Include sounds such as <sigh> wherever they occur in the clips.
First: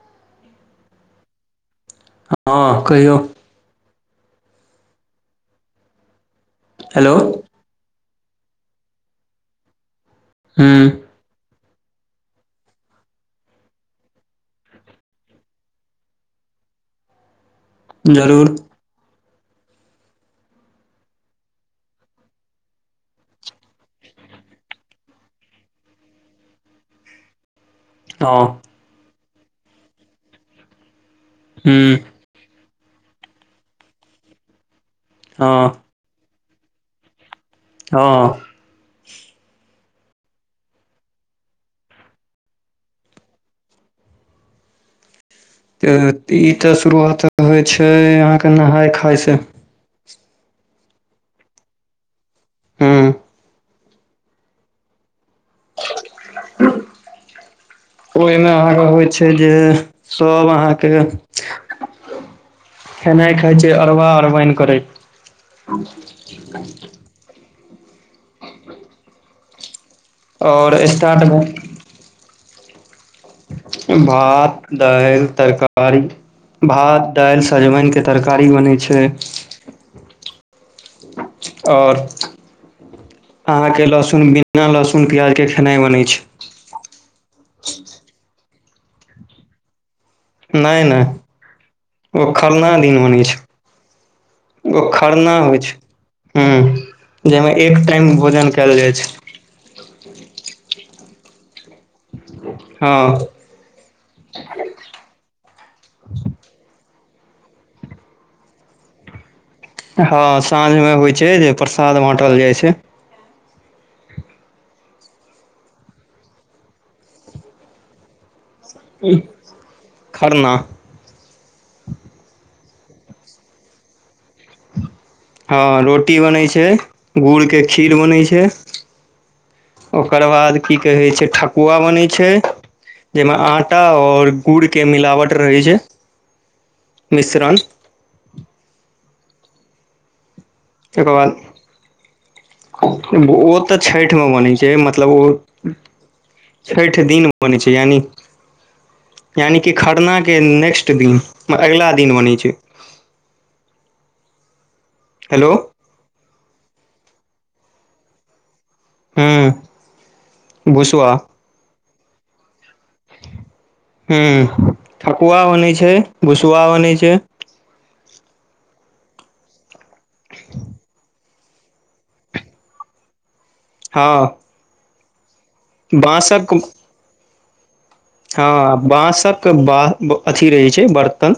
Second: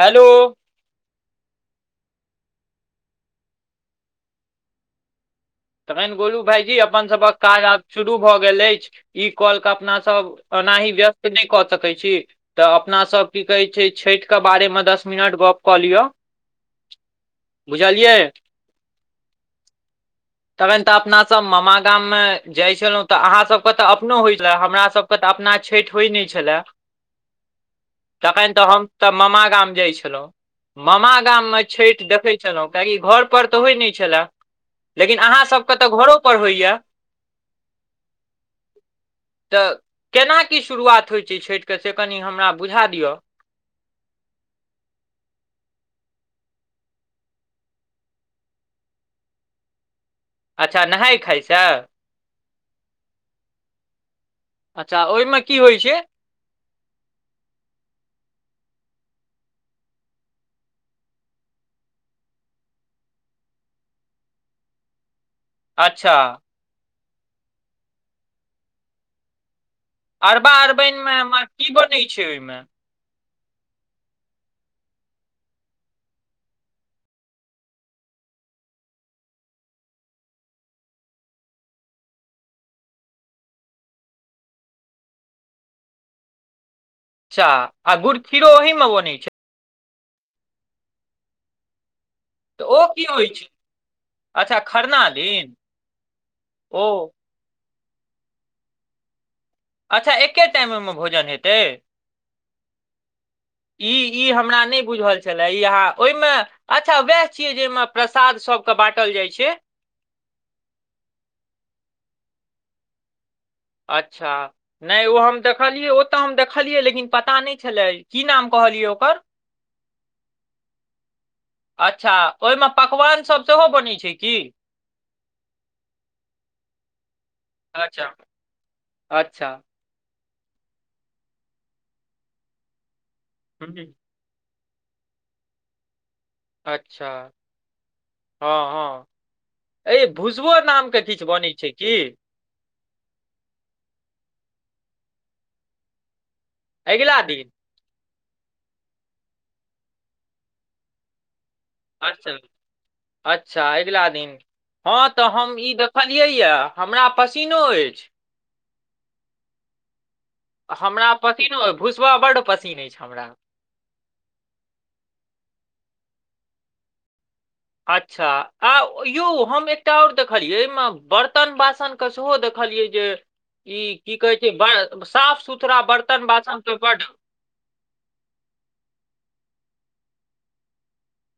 hello हँ कहियौ तखन गोलू भाायजी अपन हेलो सभक काज आब शुरू भऽ गेल अछि ई कौल के अपना सब ओनाहि हूँ व्यस्त नहि कऽ सकै छी तऽ अपनासभ की कहै छै छठिके बारेमे दस मिनट गप्प कऽ लिअ बुझलियै जरूर तखन तऽ अपना सब मामा गाम मे जाय छलहुँं तऽ अहाँ सभके तऽ अपनो होय छले हमरा सभ तऽ अपना छठि होय नहि छलए हँ तखन तऽ हम तऽ मामा गाम जाय छलहुँ मामा गाममे हूँ छठि देखैत छलहु कियाकि घर पर तऽ होय नहि छले लेकिन अहाँ सबके हँ तऽ घरो पर होइया हँ तऽ केना की शुरुआत होय छै छठिके से कनि हमरा बुझा दिअ तऽ ई तऽ शुरुआत होय छै अहाँके नहाय खाय से अच्छा नहााय खाायस हँ अच्छा ओहिमे की होइत छै ओइमे अहाँके होइ छै जे सब अहाँके खेनाइ खााय छै अरबा अरबाइन करे अच्छा कर <inaudible> अरबा आओर अरबइनमे स्टार्टमे की बनैत छै ओहिमे भात दाइल तरकारी भात दालि सजमनिके तरकारी बनै छै आओर अहाँके लहसुन बिना लहसुन प्याज के खेनाइ बनै छै अच्छा आ गुड़ खीरो अही में ब ने छै नहि नहि ओ तऽ खरना ओ दिन की बनै होइ छै अच्छा ओ खरना दिन होइ छै हूं ओ जहिमे एक टाइम भोजन कयल जाइ छै अच्छा एके टाइम ओहिमे भोजन हेतै हँ ई ई हमरा नइ बुझल छला ई अहां ओइमे अच्छा उएह छियै जैमे प्रसाद सबके बाँटल जाइ छै हँ साँझ मे होइ छै जे प्रसाद बाटल जाइ छै अच्छा नहि ओ हम देखलियै ओ तऽ हम देखलियै लेकिन पता नहि छलै की नाम कहलियै ओकर खरना अच्छा ओहिमे पकवानसभ सेहो बनैत छै की हँ रोटी बनै छै गुड़के खीर अच्छा बनै छै अच्छा ओकर बाद की कहैत छै ठकुआ बनैत छै जैमे आटा हूँ आओर गुड़ के मिलावट रहै छै अच्छा मिश्रण हँ हँ अ भूसबो नामके तकर किछु बाद बनैत छै की ओ तऽ छैठ मे बनै छै मतलब ओ छैठ दिन बनै छै यानी की‌ खरनाके नेक्स्ट दिन अगिला दिन बनै अच्छा छै अच्छा अगिला दिन हँ तऽ हेलो हम ई देख कहलियै य हमरा पसीनो अछि हँ हमरा पसिन भुसबा बड्ड पसिन अछि हमरा ह ठकुआ बनै छै भुसुआ बनै छै अच्छा आ यौ हम एकटा आओर देखलियै एहिमे बर्तन बासन कसहो देखलियै जे ई हँ की कहै छै ब साफ सुथड़ा बर्तन बाँसक बासन त बड हँ बांसक ब अथी रहे छै बर्तन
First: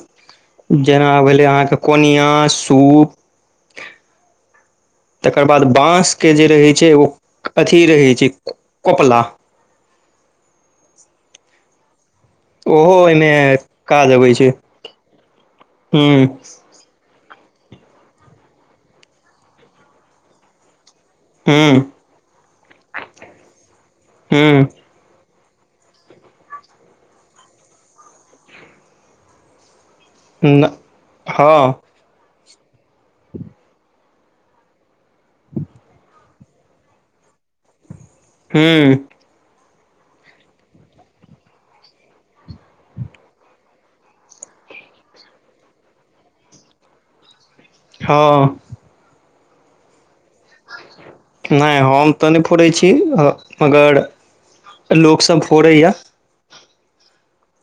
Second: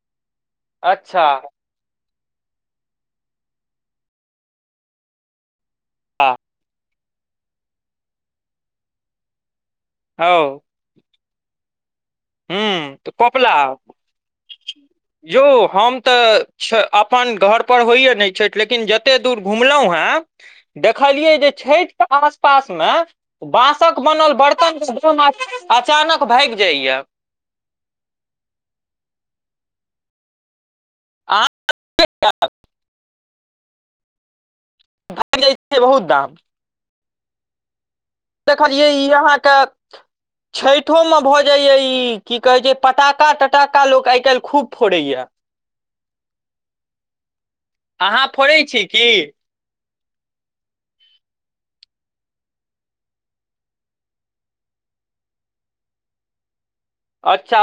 जेना अच्छा भेले अहाँके कोनिया सूप तकर बाद बाँसके जे रहैत छै ओ अथी रहैत छै कोपला अओ ह ओहो तऽ ओहिमे कोपला काज अबै छै यौ हम हूं तऽ छ अपन घरपर होइए नहि छथि लेकिन जतेक दूर घुमलहुँ हेँ देखलियै जे हूं छठ के आसपास में बांसक बनल हूं बर्तन अचानक भाइग जाइया नहि हँ च् भए जाइ छियै बहुत दाम हूं देखलियै इ अहाँके छठो मे भऽ जाइ या ई की कहै छै पटक्खा तटक्खा लोक आइकाल्हि खूब अ फ हँ छी नइ हम तऽ नहि फोड़ै छी मगर लोकस फोड़ैया अच्छा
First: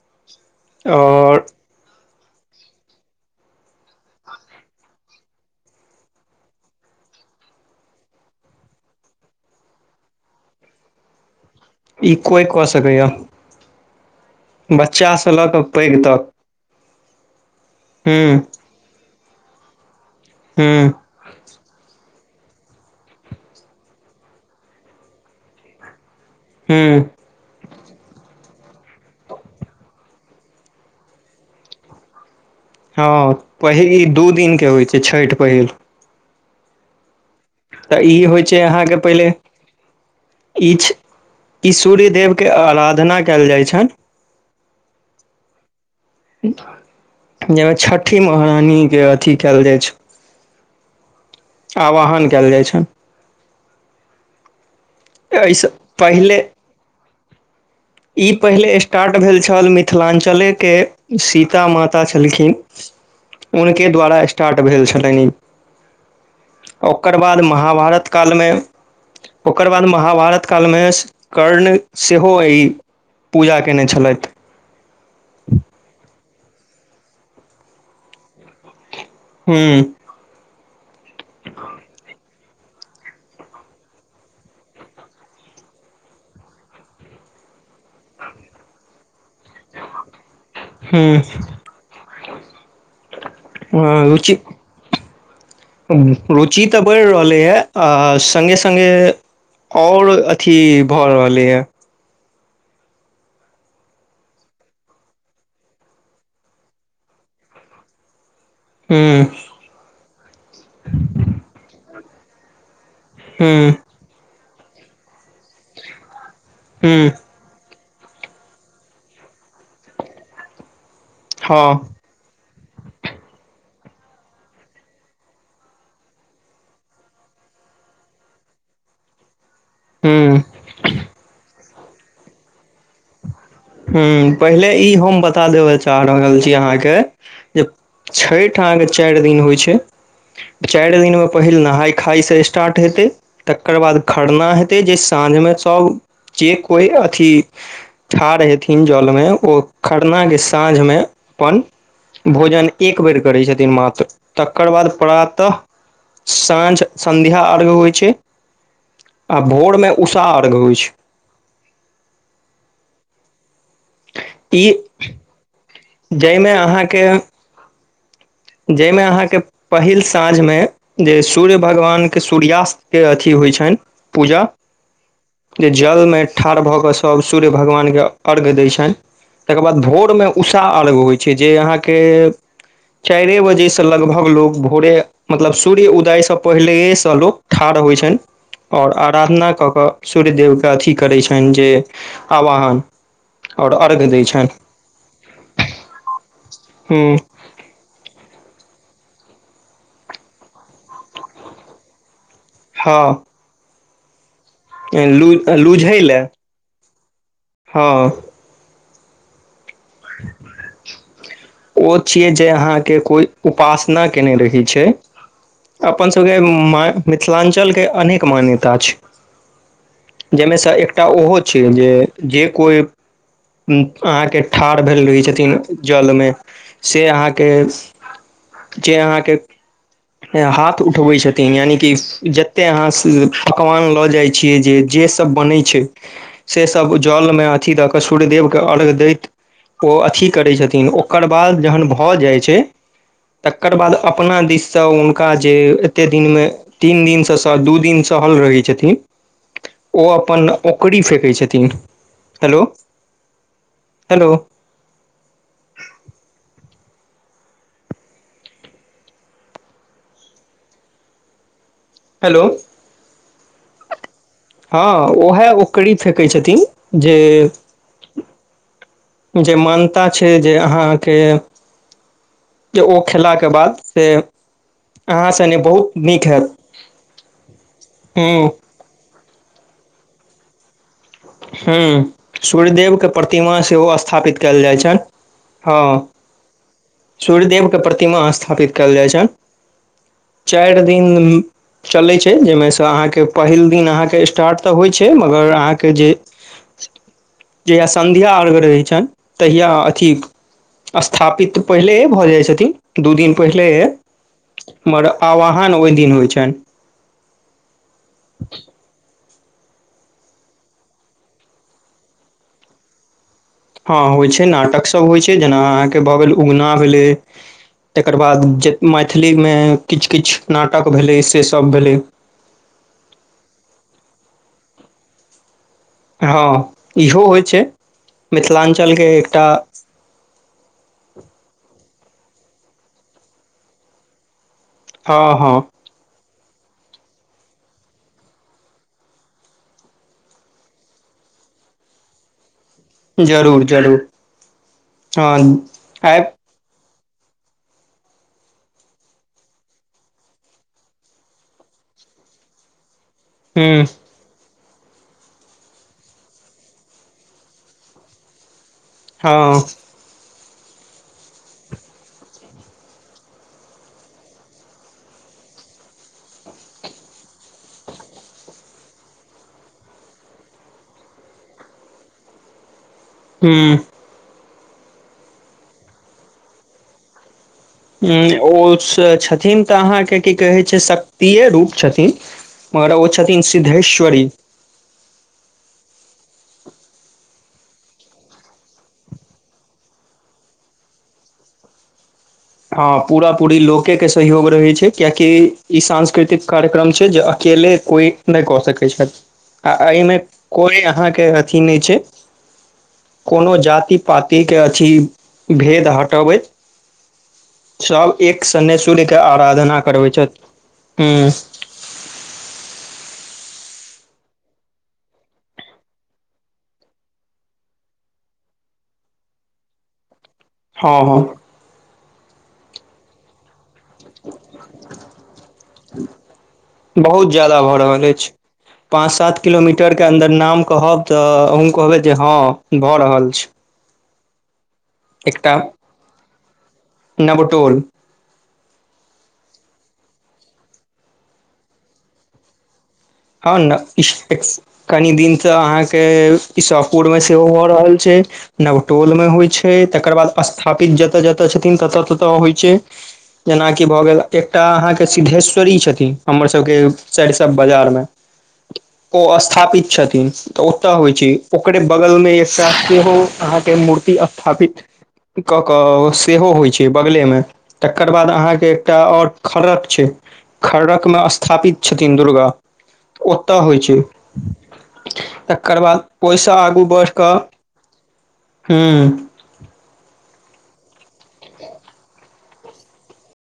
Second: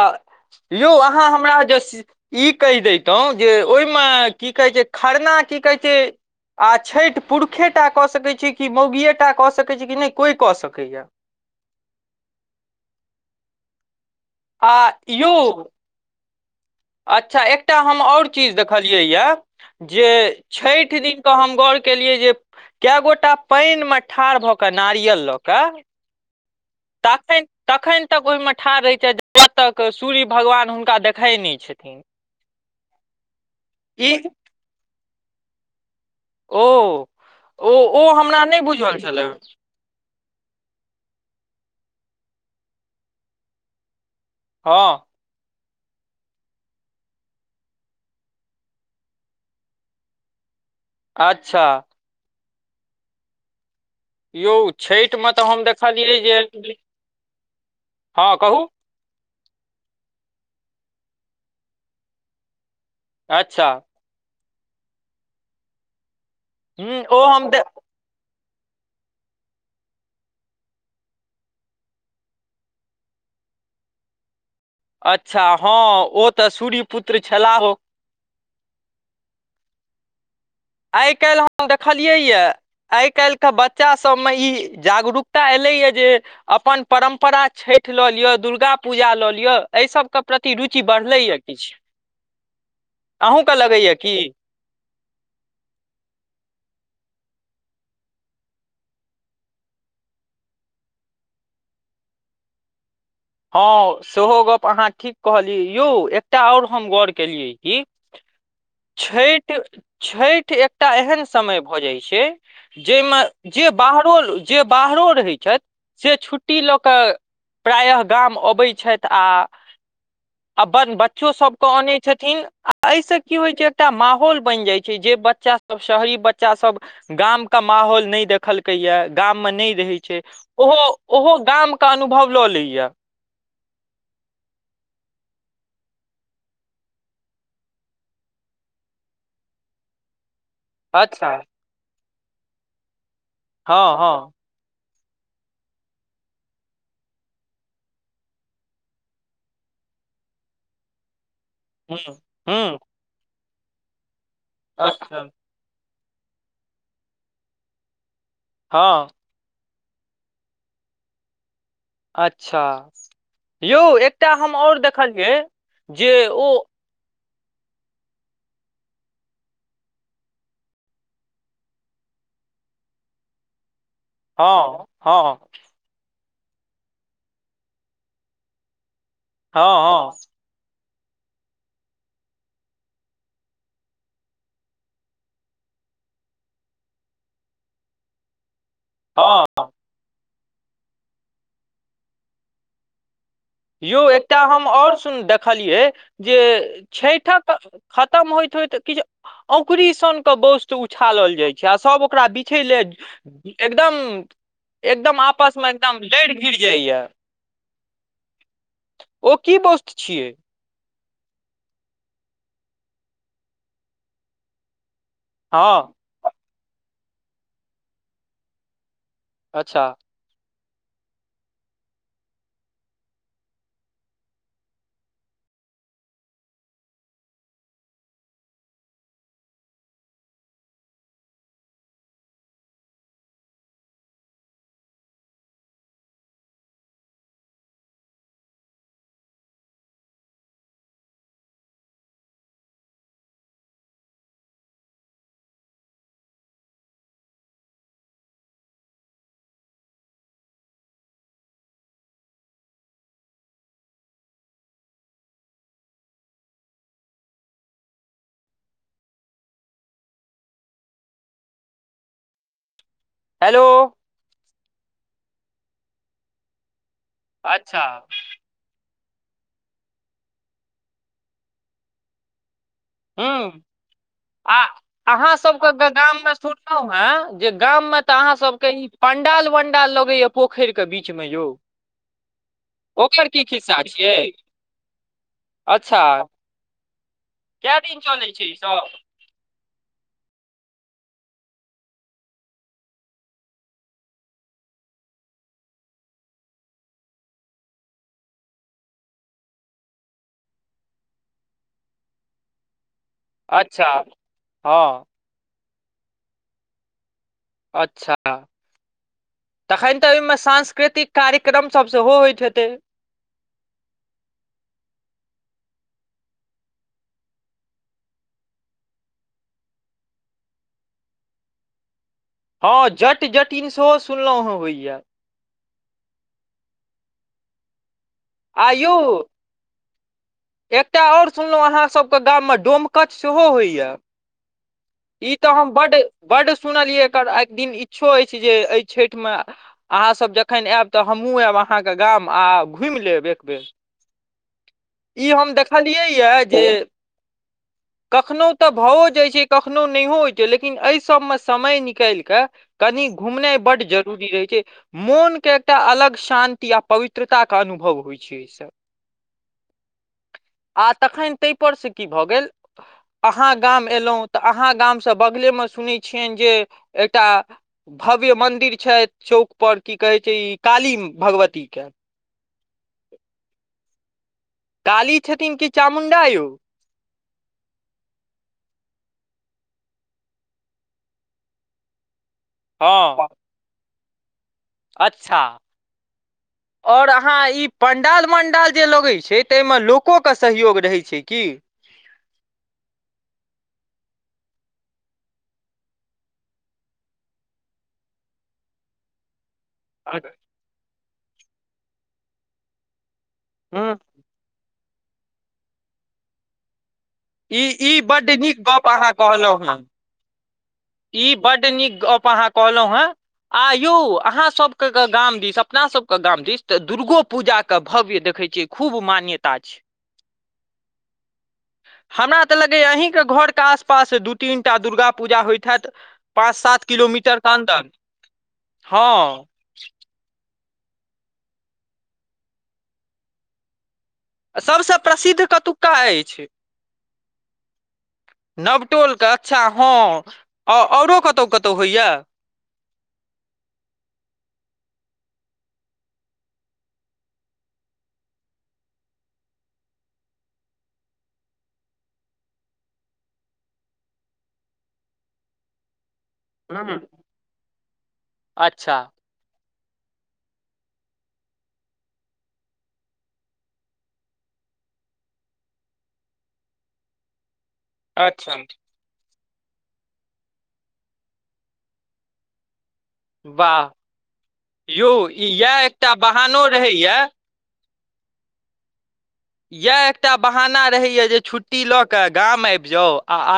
यउ अहाँ आओर हमरा जे ई कहि दैतहुँ जे ओहि में की कहै छै खरना की कहै छै आ छठि पुरुषेटा कऽ सकै छी कि मौगिए टा कऽ सकैत छी कि नहि कोइ कऽ सकैए इ कोइ कऽ सकैए आ यौ बच्चासे लऽ कऽ पैघ तक अच्छा एकटा हम ओर हूँ चीज देखलियै यए जे हूँ छठि दिन तऽ हम गौर केलियै जे कए गोटा पानि में ठाढ़ भऽ कऽ नारियल लऽ कऽ हूँ तख तखनि तक ओहि में ठाढ़ रहै छै ज तक सूर्य भगवान हुनका देखइ नहि छथिन हँ पहिल ई दू दिनके होइ छइ छठि पहिल ओ ओ तऽ ओ ई होइ हमरा नइ बुझल छलए ईछ ई सूर्य देेवके आराधना कयल जाइ छइन हँ जाहि में छठि महहारानी के अथी कयल जाइ छै अच्छा आवाहन कयल जाइ छइन यौ छठि में तऽ हम एहिसँ देखलियै पहिले जे ई हँ कहू पहिले स स्टार्ट भेल छल मिथिलाञ्चले के सीता माता छलखिन अच्छा हुनके द्वारा स्टार्ट भेल छलइन ई ह ओकर ओ बाद हम दे महाभारत कालमे ओकर बाद महाभारत कालमे कर्ण सेहो अइ पूजा कयने छलइथ अच्छा हँ ओ तऽ सूर्य पुत्र छलाहो हूँ आइ काल्हि हम देखलियै यै आइ काल्हिके बच्चासभ मे ई जागरूकता एलैए जे अपन परम्परा छैठ लऽ लिअ दुर्गा पूजा लऽ लिअ एहि सबके प्रति रुचि बढ़लैया हुं किछ अहूँके लगैया की रुचि रुचि तऽ बइढ़ रहलैएँ आ सङ्गे सङ्गे ओर अथी भए रहलेया हँ सेहो गप अहाँ ठीक कहली यौ एकटा ओर हम गौर केलियै क हुं छठि छठि एकटा एहन समय भऽ जाइत छै जाहि में हुं जे बाहरो जे बाहरो रहैत छथि से छुट्टी लऽ हुं कऽ प्रायः गाम अबै छैथ आ अपन बच्चो सब हँ केन आनेत छथिन आ एहिसँ की होइ छै एकटा माहौल बैन जाइ छै जे बच्चा सब शहरी बच्चा सब गाम के माहौल नाए देखलकै या गाम मे नाए रहै छै हुं ओहो ओहो गाम के अनुभव लऽ लैए ह पहिले ई हम बता देब चाह रहल छि अहाँके ज छैठअहाँके चार दिन होइ छै चार दिन में अच्छा पहिल नहाय खाय से स्टार्ट हेते तकर हँ बाद हँ खरना हेते ते जे साँझ मे सब जे कोइ अथी ठाढ़ हेतै थिन जलमे ओ खरना के साँझमे अपन हुँ भोजन हुँ एक बेर करै छथिन मात्र तकर बाद अच्छा प्रातः साँझ सन्ध्या अर्ध्य होइत छै हँ आ भोर मे उषा अर्घ्य होइ छै अच्छ यौ एकटा हम छै और ई देखलियै जे ओ जाहिमे अहाँके जाहिमे अहाँके पहिल साँझमे जे सूर्य भगवानके सूर्यास्तके अथी होइत छन पूजा हँ हँ जे जलमे ठाढ़ भऽ कऽ सभ सूर्य भगवानके अर्घ्य दै छैन तकर हँ बाद हँ भोरमे उषा अर्घ्य होइ छै जे अहाँके चारे बजे से लग्भाग लोग भोरे मतलब सूर्य उदयसँ पहिलेहेसँ लोक ठाढ़ होइत छैन और हँ आराधना कऽ कऽ सूर्य देेवके अथी करैत छैन जे आवाहन आओर यौ अर्घ्य दै एकटा छनि हम ओर सुन देखलियै जे हुँ छैठक खतम होइत होइत किछ औकुरी सन के वस्तु उछालल जाइ छै आ सब ओकरा बिछै ले हँ एकदम एकदम लू आपसमे लूझै एकदम लए लेड़ गिर जाइया हँ ओ की बस्तु छिय ओ छिये जे अहाँके कोई उपासना केने रही छै हँ अपन सभके मिथिलांचल अनेक मान्यता छै अच्छ जाहिमे सँ एकटा ओहो छै जे जे कोइ अहाँके ठाढ़ भेल रहै छथिन जल्मे से अहाँके जे अहाँके हाथ उठबै छथिन यानि कि जते अहाँ पकवान लऽ जाइ छियै जे जे सब बनै छै से सब जलमे अथी दऽ कऽ सूर्यदेवके अर्घ्य दैत ओ अथी करैत छथिन ओकर बाद जहन भऽ जाइत छै तकर बाद अपना दिससँ हुनका जे एते दिनमे तीन दिनसँ स दु दिन सहल रहैत छथिन ओ अपन ओकरी फेेकै छथिन हेलो हेलो हेलो हेलो हँ उएह ओकरी फेकै छथिन जे अच्छा <unintelligible> जे मान्यता छै जे अहाँके जे ओ खेलाके हुँ बाद से आ अहाँ सने सबके बहुत गाम नीक में हैत सुनलहु हे जे गाम में तऽ अहाँ हूँ सबके ई पंडाल वंडाल लगैया पोखरे बीचमें यौ हूँ सूर्यदेवके ओकर की प्रतिमा खिस्सा सेहो छिय स्थापित कयल जाइ अच्छा सूर्यदेव के कए दिन प्रतिमा चलै छै ई स्थापित कयल सब जाइत छै <inaudible> चाइर दिन चलैत छै जाहिमे सँ अहाँके पहिल दिन अहाँके स्टार्ट तऽ होइत छै मगर अहाँके जे आ जहिया संध्या अर्घ रहै छइन तहिया अथी स्थापित पहिले भऽ जाइ छथिन दू दिन पहिले अच्छा हँ हमर आवाहान ओहि दिन होइत छइन अच्छा तखन तऽ ओहि में सांस्कृतिक कार्यक्रमसभ सेहो होइत हेतै हँ होइ छै नाटकसभ होइ छै जेना अहाँके भऽ गेल उगना भेलै तकर बाद जे मैथिलीमें किछु किछु नाटक भेलै से सब भेलै हँ जट जटिन सेहो सुनलहुँ हँ होइए हँ इहो होइ छइ आयो एकटा ओर सुनलहुँ अहाँ सभके गाममे डोमकछ सेहो होइया हँ इ तऽ हम हँ बड बड्ड सुनलियै एकर एक दिन इच्छो अछि जे एहि छैठ में अहाँ सब जखन एब तऽ हमहुँ आयब अहाँ के गाम आ घुमि ले हमल जरूर जरूर हँ आब कखनहुँ तऽ भओओ जाइत छै कखनो नहिओ होइत छै लेकिन एहि सभमे समय निकाल कऽ कनि घुमनाइ बड्ड हूँ जरुरी रहै छै मोन के एकटा अलग शान्ति आ पवित्रता के अनुभव होइ छै अच सब हं आ तखन तहिपर से की भऽ गेल अहाँ गाम एयलहुँ तऽ अहाँ गामसँ बगलेमे सुनै छियन जे एकटा भव्य मन्दिर छइ चौकपर की कहैत छै ई काली भगवतीके हं हूँ काली छथिन की चामुण्डा यउ ऊ ओ छथिन तऽ अहाँके की कहै छै शक्तिए रूप छथिन मगर ओ हँ छथिन सिद्धेश्वरी अच्छा ओर अहाँ ई पण्डाल मण्डाल जे लगैत छै ताहिमे लोकोके सहयोग रहैत छै की हँ पूरा पूरी लोके के सहयोग रहै छै कियाकि ई सांस्कृतिक कार्यक्रम छै जे अकेले कोइ नइ कऽ सकै छै आ एहिमें कोई अहाँके अथी नहि छै कोनो ह जाति पति क अछि भेद हटबैत ई ई सब बड्ड एक नीक शने गप अहाँ सूर्यके कहलहुँ हेँ आराधना करबै छथि हूँ ई बड नीक गप अहाँ कहलहुं हैं आ यौ अहाँसभके गाम दिस अपनासभके गाम दिस तऽ दुर्गो पूजाके भव्य देखै छियै खूब मान्यता छै हँ हँ हमरा तऽ लगैया अहीके घरके आसपास दू तीन टा दुर्गा पूजा होइत हेएत पाँच सात बहुत किलोमीटर के ज्यादा भऽ अन्दर रहल अछि पाँच सात हँ किलोमीटर के अन्दर नाम कहब तऽ अहु कहबै जे हँ भऽ रहल छै सभसँ प्रसिद्ध एकटा कतुक्का अछि नवटोल नवटोलके अच्छा हँ औरो कतहु कतहु होइए हँ नहि इस <unintelligible> कनि दिन स अहाँके ईशपुर मे सेहो भ रहल छै नवटोलमे होइ छै तकर बाद स्थापित जतय जतय छथिन ततऽ ततऽ होइ छै जेनाकि भए गेल एकटा अहाँके सिद्धेश्वरी छथिन हमर सबके सरिसब बजार मे अच्छा ओ स्थापित छथिन तऽ ओतय होइ छै ओकरे बगल मे एकटा सेहो अहाँके मूर्ति स्थापित कऽ कऽ सेहो होइ छै बगलेमे तकर बाद अच्छा अहाँके एकटा आओर खर्रक छै खर्रक मे स्थापित छथिन दुर्गा ओतय होइ वाह छै यौ इएह तकर बाद एकटा ओहिसँ बहानो आगू बढ़ रहैया कऽ हू इएह एकटा बहाना रहैए जे छुट्टी लऽ कऽ गाम आबि जाउ आ आ